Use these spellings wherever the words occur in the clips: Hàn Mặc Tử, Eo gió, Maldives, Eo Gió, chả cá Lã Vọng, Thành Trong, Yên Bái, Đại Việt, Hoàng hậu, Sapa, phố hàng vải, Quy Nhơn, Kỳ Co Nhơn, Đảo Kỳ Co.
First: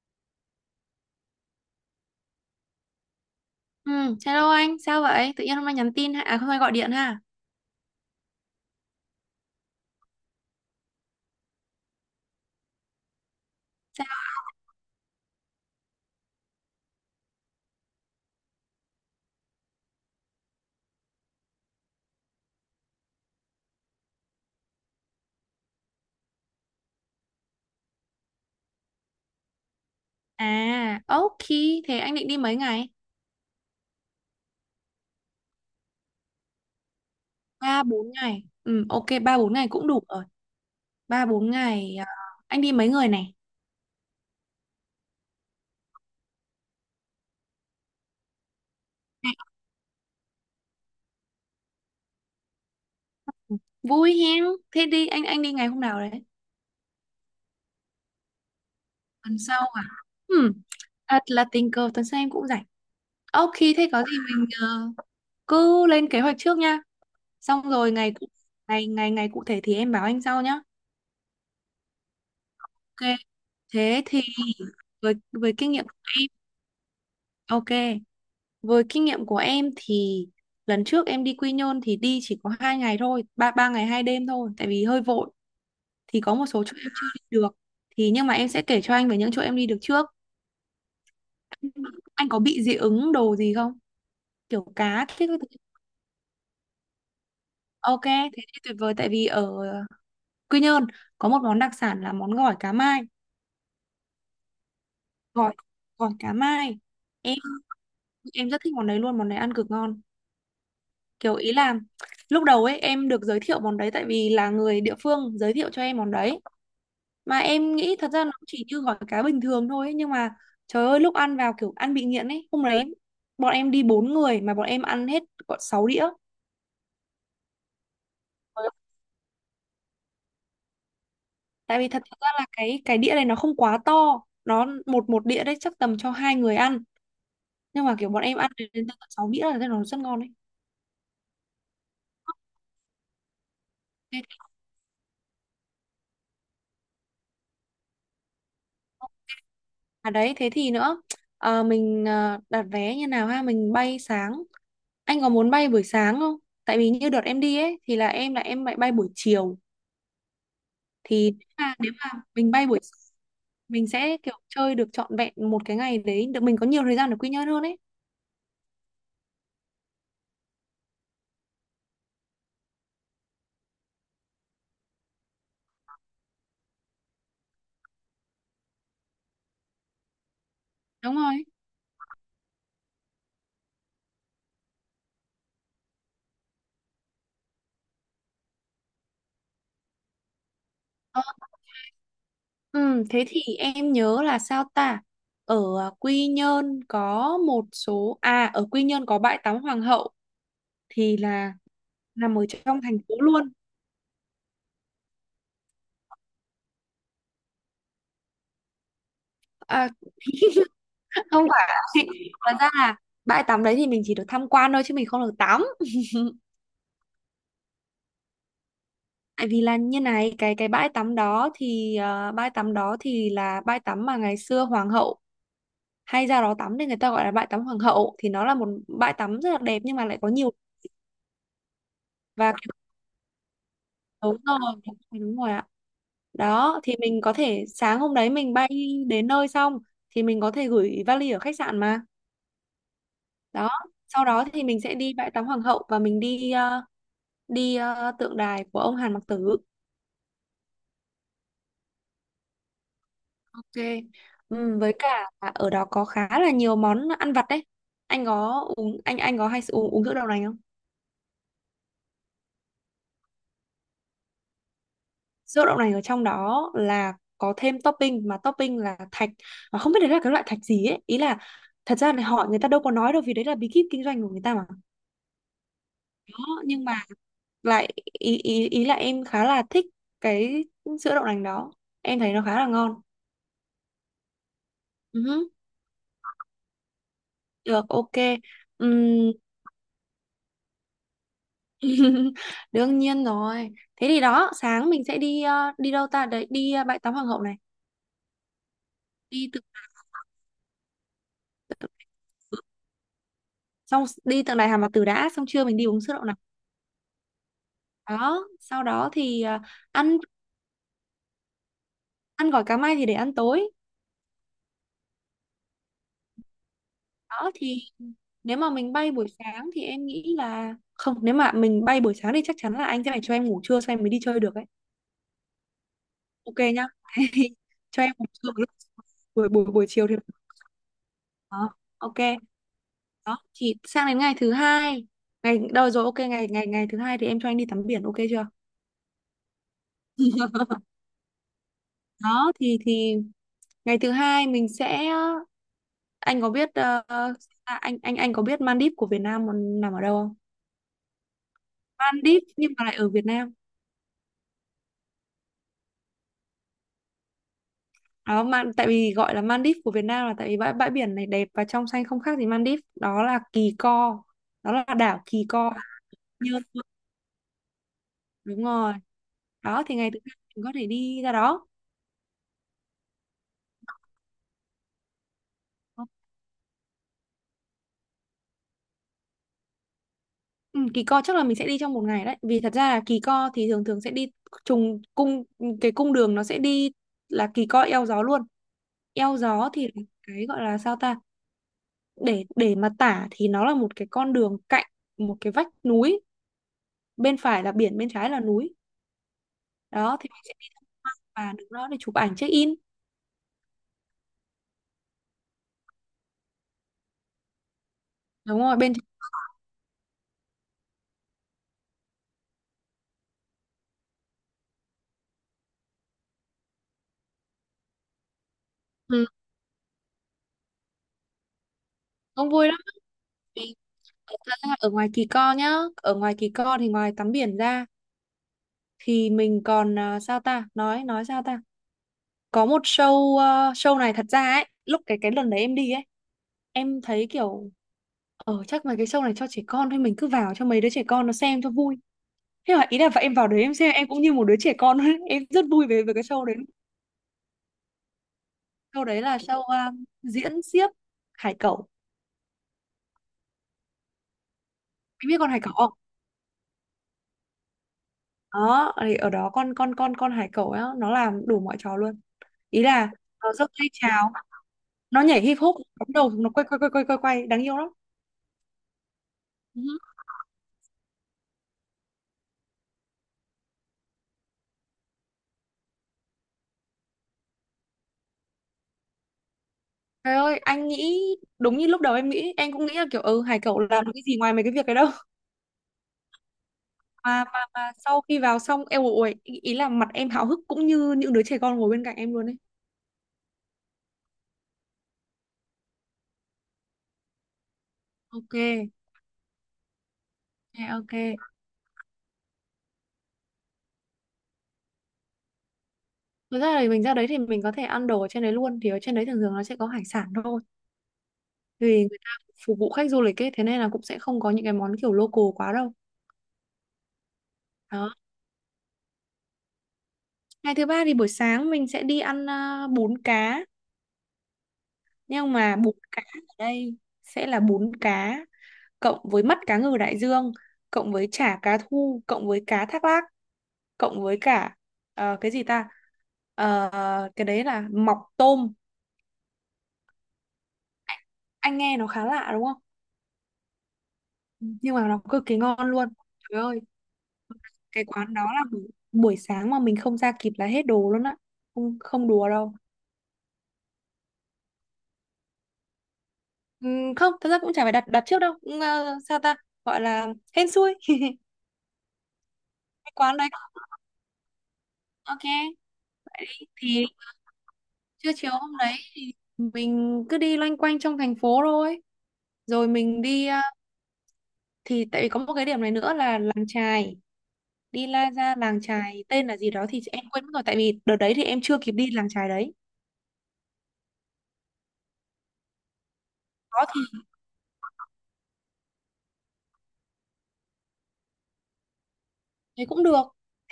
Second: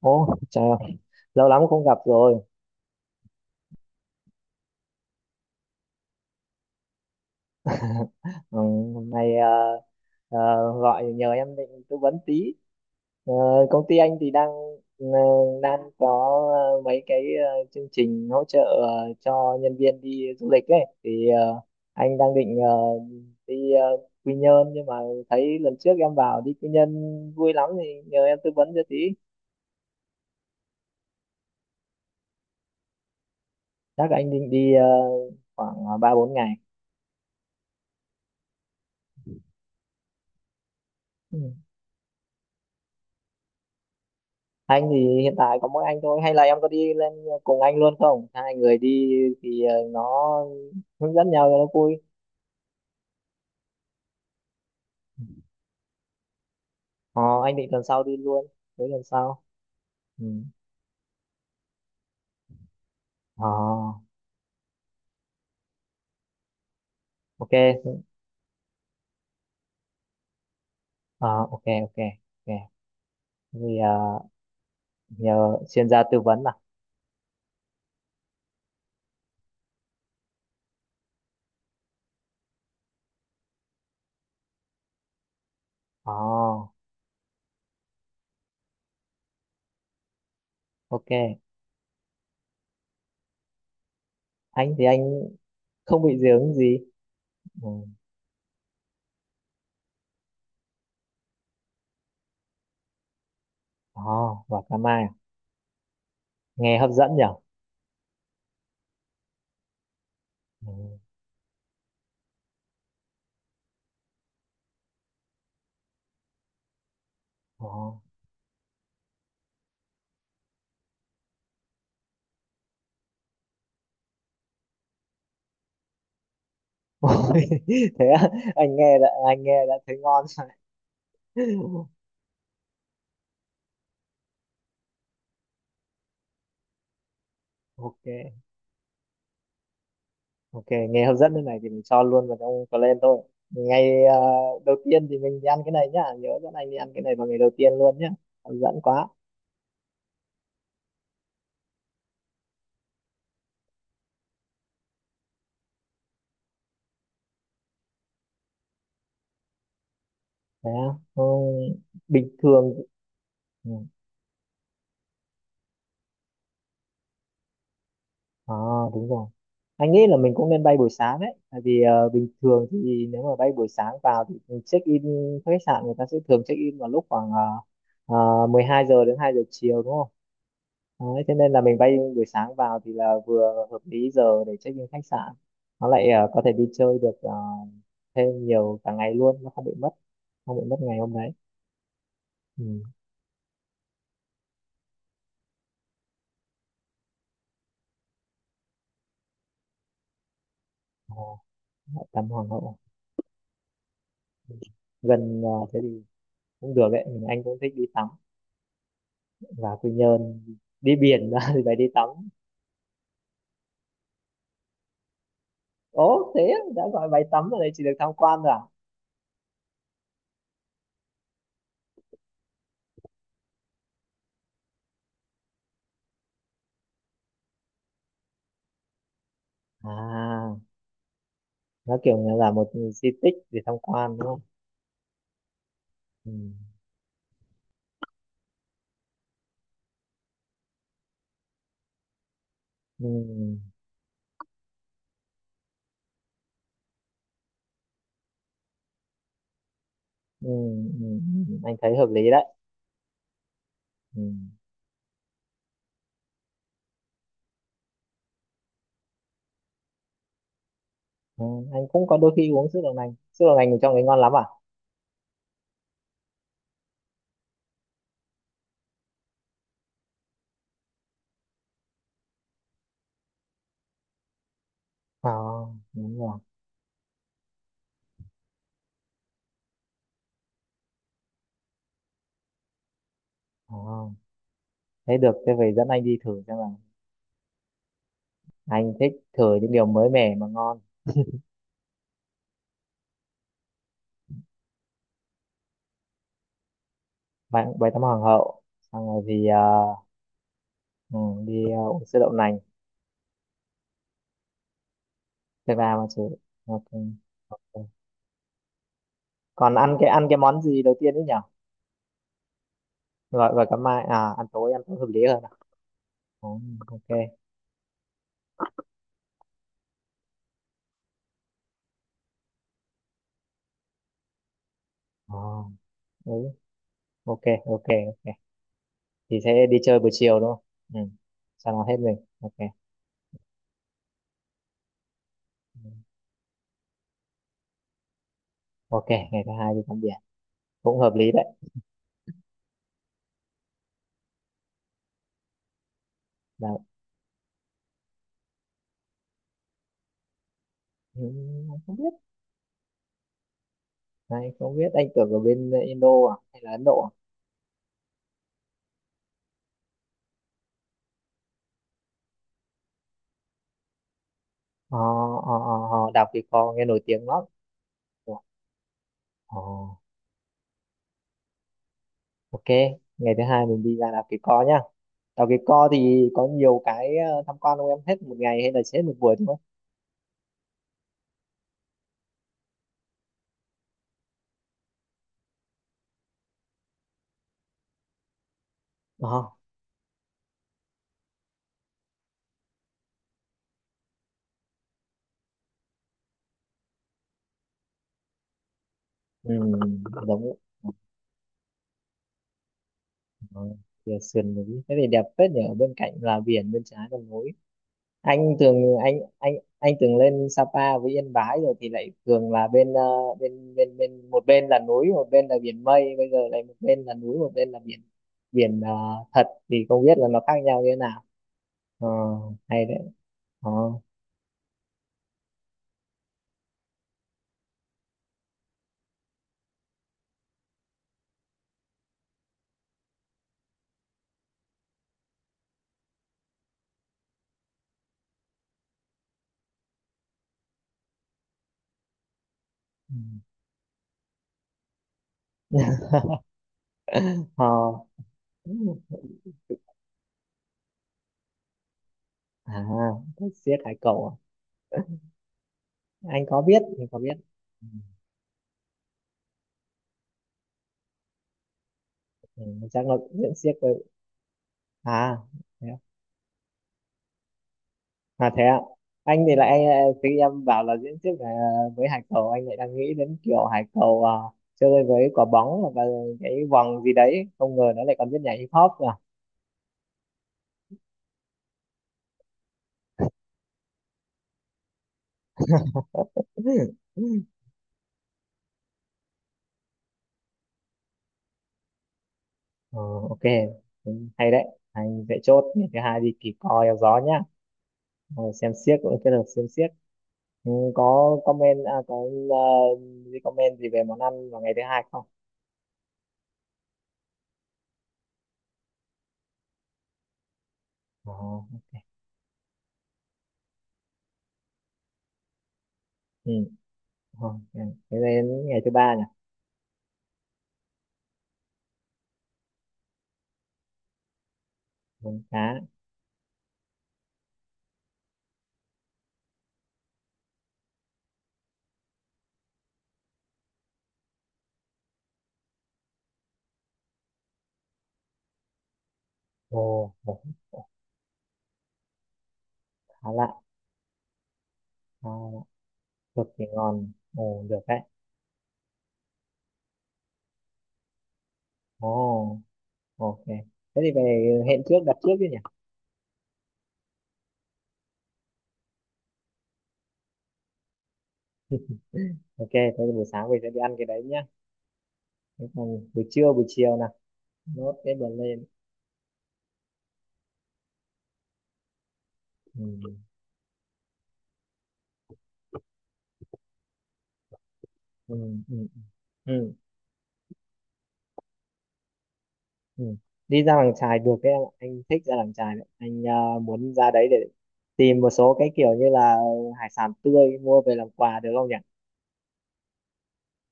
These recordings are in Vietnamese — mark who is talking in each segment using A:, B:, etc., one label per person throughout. A: Ồ, chào, lâu lắm không gặp rồi.
B: Ừ, hello anh, sao vậy? Tự nhiên hôm nay nhắn tin ha, à hôm nay gọi điện ha.
A: Ừ, hôm nay ờ, gọi nhờ em định tư vấn tí. Ờ, Công ty anh thì đang ờ, đang có mấy cái chương trình hỗ trợ cho nhân viên đi du lịch ấy. Thì anh đang định đi Quy Nhơn, nhưng mà thấy lần trước em bảo đi Quy Nhơn vui lắm thì nhờ em tư vấn cho tí.
B: À, ok, thế anh định đi mấy ngày?
A: Chắc anh định đi khoảng ba bốn ngày.
B: Ba 4 ngày. Ừ, ok 3 4 ngày cũng đủ rồi. Ba
A: Ừ.
B: 4 ngày à, anh đi mấy người này?
A: Anh thì hiện tại có mỗi anh thôi, hay là em có đi lên cùng anh luôn không, hai người đi thì nó hướng dẫn nhau cho nó vui.
B: Vui hen. Thế đi anh đi ngày hôm nào đấy?
A: Ờ, anh định tuần sau đi luôn, tới tuần
B: Tuần
A: sau.
B: sau à?
A: Ừ.
B: Ừ, thật là tình cờ tuần sau em cũng rảnh.
A: ờ,
B: Ok, thế có gì mình cứ lên kế hoạch trước nha. Xong rồi
A: ok
B: ngày cụ thể thì em báo anh sau nhá.
A: ờ, ok ok ok
B: Ok,
A: thì
B: thế thì với
A: nhờ
B: kinh nghiệm
A: chuyên
B: của
A: gia tư
B: em.
A: vấn à.
B: Ok. Với kinh nghiệm của em thì lần trước em đi Quy Nhơn thì đi chỉ có 2 ngày thôi, ba ba ngày hai đêm thôi, tại vì hơi vội
A: ờ,
B: thì có một số chỗ em chưa đi được. Thì nhưng mà em sẽ kể cho anh về những chỗ em đi được trước.
A: ok,
B: Anh có bị dị ứng đồ gì không? Kiểu
A: anh thì anh
B: cá thích các thứ.
A: không bị dị ứng gì. Ừ.
B: Ok, thế thì tuyệt vời tại vì ở Quy Nhơn có một món đặc sản là món gỏi cá mai,
A: ờ, và cà mai à?
B: gỏi gỏi cá
A: Nghe
B: mai.
A: hấp dẫn nhỉ.
B: Em em rất thích món đấy luôn, món đấy ăn cực ngon.
A: Ừ.
B: Kiểu ý là lúc đầu ấy em được giới thiệu món đấy tại vì là người địa phương giới thiệu cho em món đấy, mà
A: Ờ.
B: em nghĩ thật ra nó chỉ như gỏi cá bình thường thôi ấy, nhưng mà trời ơi lúc ăn vào kiểu ăn bị nghiện ấy. Hôm đấy bọn em đi bốn người mà bọn em ăn hết gọn sáu đĩa,
A: Thế á, anh nghe đã thấy ngon rồi.
B: tại vì thật ra là cái đĩa này nó không quá to, nó một một đĩa đấy chắc tầm cho hai người ăn, nhưng mà
A: Ok.
B: kiểu bọn em ăn đến đến tận sáu đĩa là thấy nó rất ngon đấy.
A: Ok, nghe hấp dẫn thế này thì mình cho luôn vào trong plan thôi. Ngày
B: Thế thì-
A: đầu tiên thì mình đi ăn cái này nhá, nhớ dẫn anh đi ăn cái này vào ngày đầu tiên luôn nhá. Hấp dẫn quá.
B: ok. À đấy thế thì nữa, ờ, mình đặt vé như nào ha, mình bay sáng, anh có muốn bay buổi sáng không? Tại vì như đợt em đi ấy thì là em lại bay buổi chiều.
A: Thế á? Ừ,
B: Thì nếu mà
A: bình
B: mình bay
A: thường.
B: buổi sáng,
A: Ừ.
B: mình sẽ kiểu chơi được trọn vẹn một cái ngày đấy được, mình có nhiều thời gian để Quy Nhơn hơn ấy.
A: À, đúng rồi. Anh nghĩ là mình cũng nên bay buổi sáng đấy, tại vì bình thường thì nếu mà bay buổi sáng vào thì check in khách sạn, người ta sẽ thường check in vào lúc khoảng 12 giờ đến 2 giờ chiều đúng không?
B: Đúng
A: Đấy, thế
B: rồi.
A: nên là mình bay buổi sáng vào thì là vừa hợp lý giờ để check in khách sạn, nó lại có thể đi chơi được thêm nhiều cả ngày luôn, nó không bị mất, không bị mất ngày hôm
B: Ờ,
A: đấy. Ừ.
B: ừ, thế thì em nhớ là sao ta? Ở à, Quy Nhơn có một số, à ở Quy Nhơn có bãi tắm Hoàng hậu thì
A: uh,
B: là
A: Tắm
B: nằm ở
A: Hoàng hậu
B: trong thành phố luôn.
A: gần thế thì cũng được đấy, mình anh cũng thích đi tắm và Quy
B: À,
A: Nhơn đi biển ra
B: không
A: thì phải đi
B: phải
A: tắm.
B: thật ra là bãi tắm đấy thì mình chỉ được tham quan thôi chứ mình không được tắm.
A: Ố thế á, đã gọi bãi tắm ở đây chỉ được tham quan rồi à?
B: Tại vì là như này, cái bãi tắm đó thì bãi tắm đó thì là bãi tắm mà ngày xưa Hoàng hậu hay ra đó tắm nên người ta gọi là bãi tắm Hoàng hậu, thì nó là một bãi tắm rất là đẹp nhưng mà lại có nhiều.
A: À, nó kiểu như là
B: Và
A: một di tích để tham quan đúng
B: đúng
A: không?
B: rồi, đúng rồi đúng rồi ạ.
A: Ừ.
B: Đó thì mình có thể sáng hôm đấy mình bay đến nơi xong thì mình có thể gửi vali ở khách sạn mà.
A: Ừ.
B: Đó sau đó thì mình sẽ đi bãi tắm Hoàng hậu, và mình đi tượng đài của ông Hàn Mặc Tử.
A: Ừ. Ừ. Ừ, ừ, ừ, anh thấy hợp lý đấy.
B: Ok.
A: Ừ.
B: Với cả là ở đó có khá là nhiều món ăn vặt đấy. Anh có hay uống uống sữa đậu nành không?
A: Ừ, anh cũng có đôi khi uống sữa đậu nành, sữa đậu nành thì trong đấy ngon lắm à.
B: Sữa đậu nành ở trong đó là có thêm topping, mà topping là thạch mà không biết đấy là cái loại thạch gì ấy. Ý là thật ra là người ta đâu có nói đâu vì đấy là bí kíp kinh doanh của người ta mà.
A: Ờ, đúng
B: Đó,
A: rồi.
B: nhưng mà lại ý ý ý là em khá là thích cái sữa đậu nành đó, em thấy nó khá là ngon.
A: Ờ, thế
B: Ừ
A: được,
B: hứ,
A: thế về dẫn anh đi thử xem là
B: được, ok.
A: anh thích
B: Ừm,
A: thử những điều mới mẻ mà ngon.
B: đương nhiên rồi. Thế thì đó sáng mình sẽ đi đâu ta đấy, đi bãi tắm Hoàng hậu này.
A: Bánh bánh tắm hoàng hậu, xong rồi thì
B: Đi từ,
A: ừ, đi
B: từ
A: uống sữa đậu nành,
B: xong đi tượng đài Hà Mạt Tử đã, xong trưa
A: thực
B: mình đi
A: ra
B: uống
A: mà
B: sữa
A: chứ.
B: đậu nành.
A: Ok ok.
B: Đó sau đó thì à,
A: Còn
B: ăn
A: ăn cái món gì đầu tiên ấy nhỉ?
B: ăn gỏi cá mai thì để ăn
A: Gọi gọi
B: tối.
A: cả mai à, ăn tối hợp lý hơn à? Ừ, ok.
B: Đó thì nếu mà mình bay buổi sáng thì em nghĩ là không, nếu mà mình bay buổi sáng thì chắc chắn là anh sẽ phải cho em ngủ trưa xong em mới đi chơi được ấy.
A: ờ ừ,
B: Ok nhá.
A: ok ok
B: Cho em ngủ
A: ok
B: trưa một lúc,
A: thì
B: buổi buổi
A: sẽ đi
B: buổi
A: chơi
B: chiều
A: buổi
B: thì
A: chiều đúng không? Ừ, cho
B: đó
A: nó hết
B: ok.
A: mình. Ok.
B: Đó thì sang đến ngày thứ hai, ngày
A: Ừ.
B: đâu rồi ok, ngày ngày ngày thứ hai thì em cho anh đi tắm biển, ok chưa?
A: Ok, ngày thứ hai đi tắm biển cũng hợp lý đấy.
B: Đó thì ngày thứ hai mình sẽ anh có biết
A: Là
B: anh có biết Maldives của Việt Nam nằm ở đâu không?
A: ừ, không biết,
B: Maldives nhưng mà lại ở Việt Nam.
A: anh không biết, anh tưởng ở bên Indo à, hay là Ấn Độ à?
B: Đó mà tại vì gọi là Maldives của Việt Nam là tại vì bãi bãi biển này đẹp và trong xanh không khác gì Maldives. Đó là Kỳ Co. Đó là
A: Ờ,
B: đảo Kỳ Co
A: Đảo Kỳ
B: Nhơn.
A: Co nghe nổi tiếng lắm. Ủa.
B: Đúng rồi.
A: Ờ,
B: Đó thì ngày thứ hai mình có thể đi ra đó.
A: ok, ngày thứ hai mình đi ra đảo Kỳ Co nhá. Đảo Kỳ Co thì có nhiều cái tham quan không, em hết một ngày hay là sẽ hết một buổi thôi?
B: Ừ, Kỳ Co chắc là mình sẽ đi trong một ngày đấy. Vì thật ra là Kỳ Co thì thường thường sẽ đi trùng cung, cái cung đường nó sẽ đi là Kỳ Co eo gió luôn. Eo
A: Ờ,
B: gió thì là cái gọi là sao ta? Để mà tả thì nó là một cái con đường cạnh một cái vách núi, bên phải là biển, bên trái là núi.
A: ừ,
B: Đó thì mình
A: giống
B: sẽ đi tham quan và đứng đó để chụp ảnh check in.
A: ờ, sườn núi, thế thì đẹp phết nhỉ, ở bên cạnh là biển, bên trái là núi. anh
B: Đúng
A: thường
B: rồi,
A: anh anh anh thường lên Sapa với Yên Bái rồi thì lại thường là bên bên bên bên một bên là núi một bên là biển, mây bây giờ lại một bên là núi một bên là biển, biển
B: ừ,
A: thật thì không biết là nó khác nhau như thế nào. ờ,
B: cũng vui lắm.
A: Hay đấy. Ờ.
B: Vì thật ra ở ngoài Kỳ Co nhá, ở ngoài Kỳ Co thì ngoài tắm biển ra thì mình còn à, sao ta? Nói sao ta? Có một show, à show này thật ra ấy, lúc cái lần đấy em đi ấy, em thấy kiểu chắc là cái show này cho trẻ con thôi, mình cứ vào cho mấy đứa trẻ con nó xem cho vui, thế là ý là
A: Ừ.
B: và em vào đấy em xem em cũng như một đứa trẻ con ấy. Em rất vui về với cái show đấy.
A: Ờ.
B: Show đấy là show à, diễn xiếc hải cẩu.
A: À thích siếc hải cẩu à?
B: Em biết con hải cẩu không?
A: Anh có biết, anh có biết. Ừ.
B: Đó thì ở đó con hải cẩu á nó làm đủ mọi trò luôn.
A: Ừ,
B: Ý
A: chắc
B: là
A: nó cũng
B: nó giơ
A: siếc
B: tay
A: với.
B: chào, nó
A: À,
B: nhảy hip hop, nó
A: thế.
B: bấm đầu, nó quay quay quay quay quay quay đáng yêu lắm.
A: À thế ạ. Anh thì lại
B: Ừ.
A: khi em bảo là diễn thuyết về với hải cầu, anh lại đang nghĩ đến kiểu hải cầu chơi với quả bóng hoặc là cái vòng gì đấy, không ngờ nó lại còn biết nhảy hip hop à.
B: Trời ơi anh nghĩ, đúng như lúc đầu em nghĩ, em cũng nghĩ là kiểu ừ hải cẩu làm được cái gì ngoài mấy cái việc đấy đâu. mà, mà, mà sau khi vào xong em ủi ý ý là mặt em háo hức cũng như những đứa trẻ con ngồi bên cạnh em luôn ấy.
A: Ờ, ok. Ừ, hay đấy, anh sẽ chốt ngày thứ hai đi kỳ co eo gió nhá. Ờ,
B: Ok,
A: xem xiếc, cũng kết hợp xem xiếc. Ừ,
B: ok, ok.
A: có comment à, có ờ, gì comment gì về món ăn vào ngày thứ hai không?
B: Thực ra thì mình ra đấy thì mình có thể ăn đồ ở trên đấy luôn. Thì ở trên đấy thường thường nó sẽ có hải sản thôi.
A: Ờ,
B: Vì người ta phục vụ khách du lịch ấy, thế nên là cũng sẽ không có những cái món kiểu local quá đâu.
A: ừ. Ờ,
B: Đó.
A: thế đến ngày thứ ba nhỉ.
B: Ngày thứ ba thì buổi sáng mình sẽ đi ăn à, bún cá.
A: Món
B: Nhưng
A: cá.
B: mà bún cá ở đây sẽ là bún cá cộng với mắt cá ngừ đại dương, cộng với chả cá thu, cộng với cá thác lác, cộng với cả cái gì ta? Ờ, cái đấy là mọc tôm.
A: Ồ, ồ, ồ,
B: Anh nghe nó khá lạ đúng không?
A: khá lạ.
B: Nhưng mà nó
A: Ờ.
B: cực kỳ ngon luôn.
A: Được
B: Trời
A: thì
B: ơi
A: ngon. Ồ, được đấy.
B: cái quán đó là buổi buổi sáng mà mình không ra kịp là hết đồ luôn á, không
A: Ồ,
B: không đùa đâu.
A: ok. Thế thì về hẹn trước, đặt trước chứ nhỉ?
B: Ừ, không thật ra cũng chả phải đặt đặt trước đâu. Ừ, sao ta, gọi là hên xui.
A: Ok, thế thì
B: Cái
A: buổi
B: quán đấy
A: sáng mình sẽ đi ăn cái đấy nhá. Thế
B: ok.
A: còn buổi trưa, buổi chiều nè.
B: Thì
A: Nốt cái bờ
B: trưa chiều
A: lên.
B: hôm đấy mình cứ đi loanh quanh trong thành phố thôi, rồi
A: Ừ,
B: mình thì tại vì có một cái điểm này nữa là làng chài. Đi
A: ừ,
B: ra làng
A: ừ,
B: chài tên là gì
A: ừ,
B: đó thì em quên mất rồi, tại vì đợt đấy thì em chưa kịp đi làng chài đấy.
A: ừ. Đi ra làng chài được đấy em ạ. Anh thích ra làng chài đấy. Anh
B: Đó
A: muốn ra
B: thì
A: đấy để tìm một số cái kiểu như là hải sản tươi mua về làm quà được không nhỉ?
B: thấy cũng được.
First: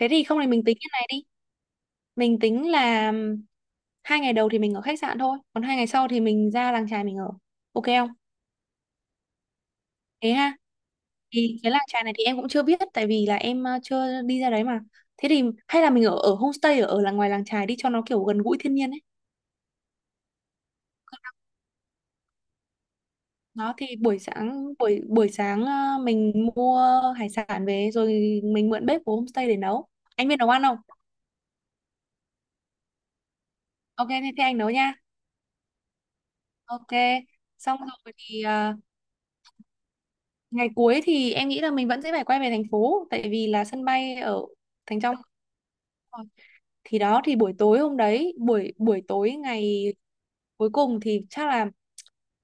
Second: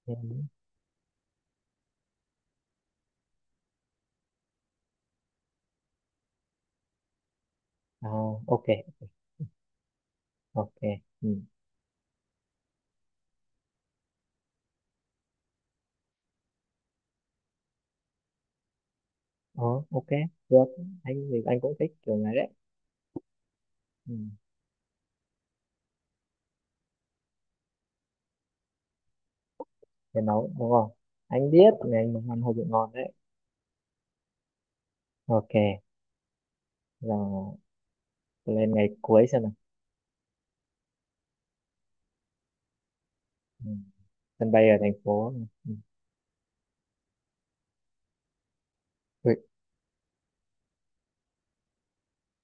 B: Thế
A: Ừ.
B: thì không thì mình tính cái này đi, mình tính là 2 ngày đầu thì mình ở khách sạn thôi, còn 2 ngày sau thì mình ra làng chài mình ở, ok
A: Ờ,
B: không
A: ok,
B: thế ha?
A: ok. Ừ.
B: Thì cái làng chài này thì em cũng chưa biết tại vì là em chưa đi ra đấy mà. Thế thì hay là mình ở ở homestay ở ở là ngoài làng chài đi cho nó kiểu gần gũi thiên nhiên ấy.
A: Ờ, ok, được. Anh thì anh cũng thích kiểu này đấy.
B: Đó thì
A: Ừ.
B: buổi sáng buổi buổi sáng mình mua hải sản về rồi mình mượn bếp của homestay để nấu.
A: Cái
B: Anh biết nấu
A: nấu
B: ăn
A: đúng
B: không?
A: không, anh biết ngày anh nấu ăn hơi bị ngon đấy.
B: Ok, thế anh nấu nha.
A: Ok
B: Ok.
A: là
B: Xong rồi thì
A: lên ngày cuối xem nào.
B: ngày cuối thì em nghĩ là mình vẫn sẽ phải quay về thành phố tại vì là
A: Ừ.
B: sân bay ở
A: Sân bay ở thành
B: Thành Trong.
A: phố. Ừ.
B: Rồi. Thì đó thì buổi tối hôm đấy, buổi buổi tối
A: Ui,
B: ngày cuối cùng thì chắc là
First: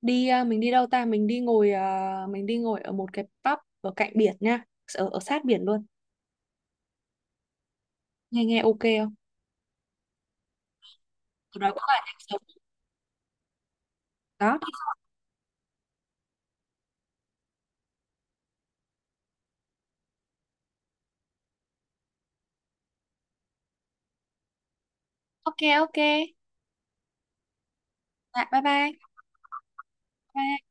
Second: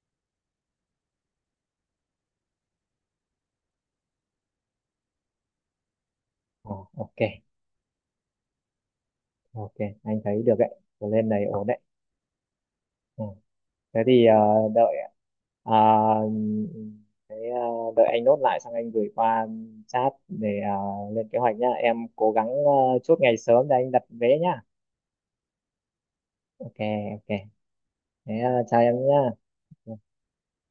B: đi à, mình đi đâu ta? Mình đi ngồi à, mình đi ngồi ở một cái pub ở cạnh biển nha, ở ở sát biển luôn.
A: ờ, ok
B: Nghe nghe ok không?
A: ok, anh thấy được đấy. Rồi lên này
B: Ở
A: ổn
B: đó
A: đấy.
B: có là nhạc sống.
A: Ừ. Thế thì
B: Đó,
A: đợi ờ, thế, ờ, đợi anh nốt lại xong anh gửi qua chat để lên kế hoạch nhá, em cố gắng chốt ngày sớm để anh đặt vé nhá.
B: ok ok.
A: Ok ok. Thế
B: Dạ bye
A: chào
B: bye.
A: em nhá. Ừ.
B: Bye.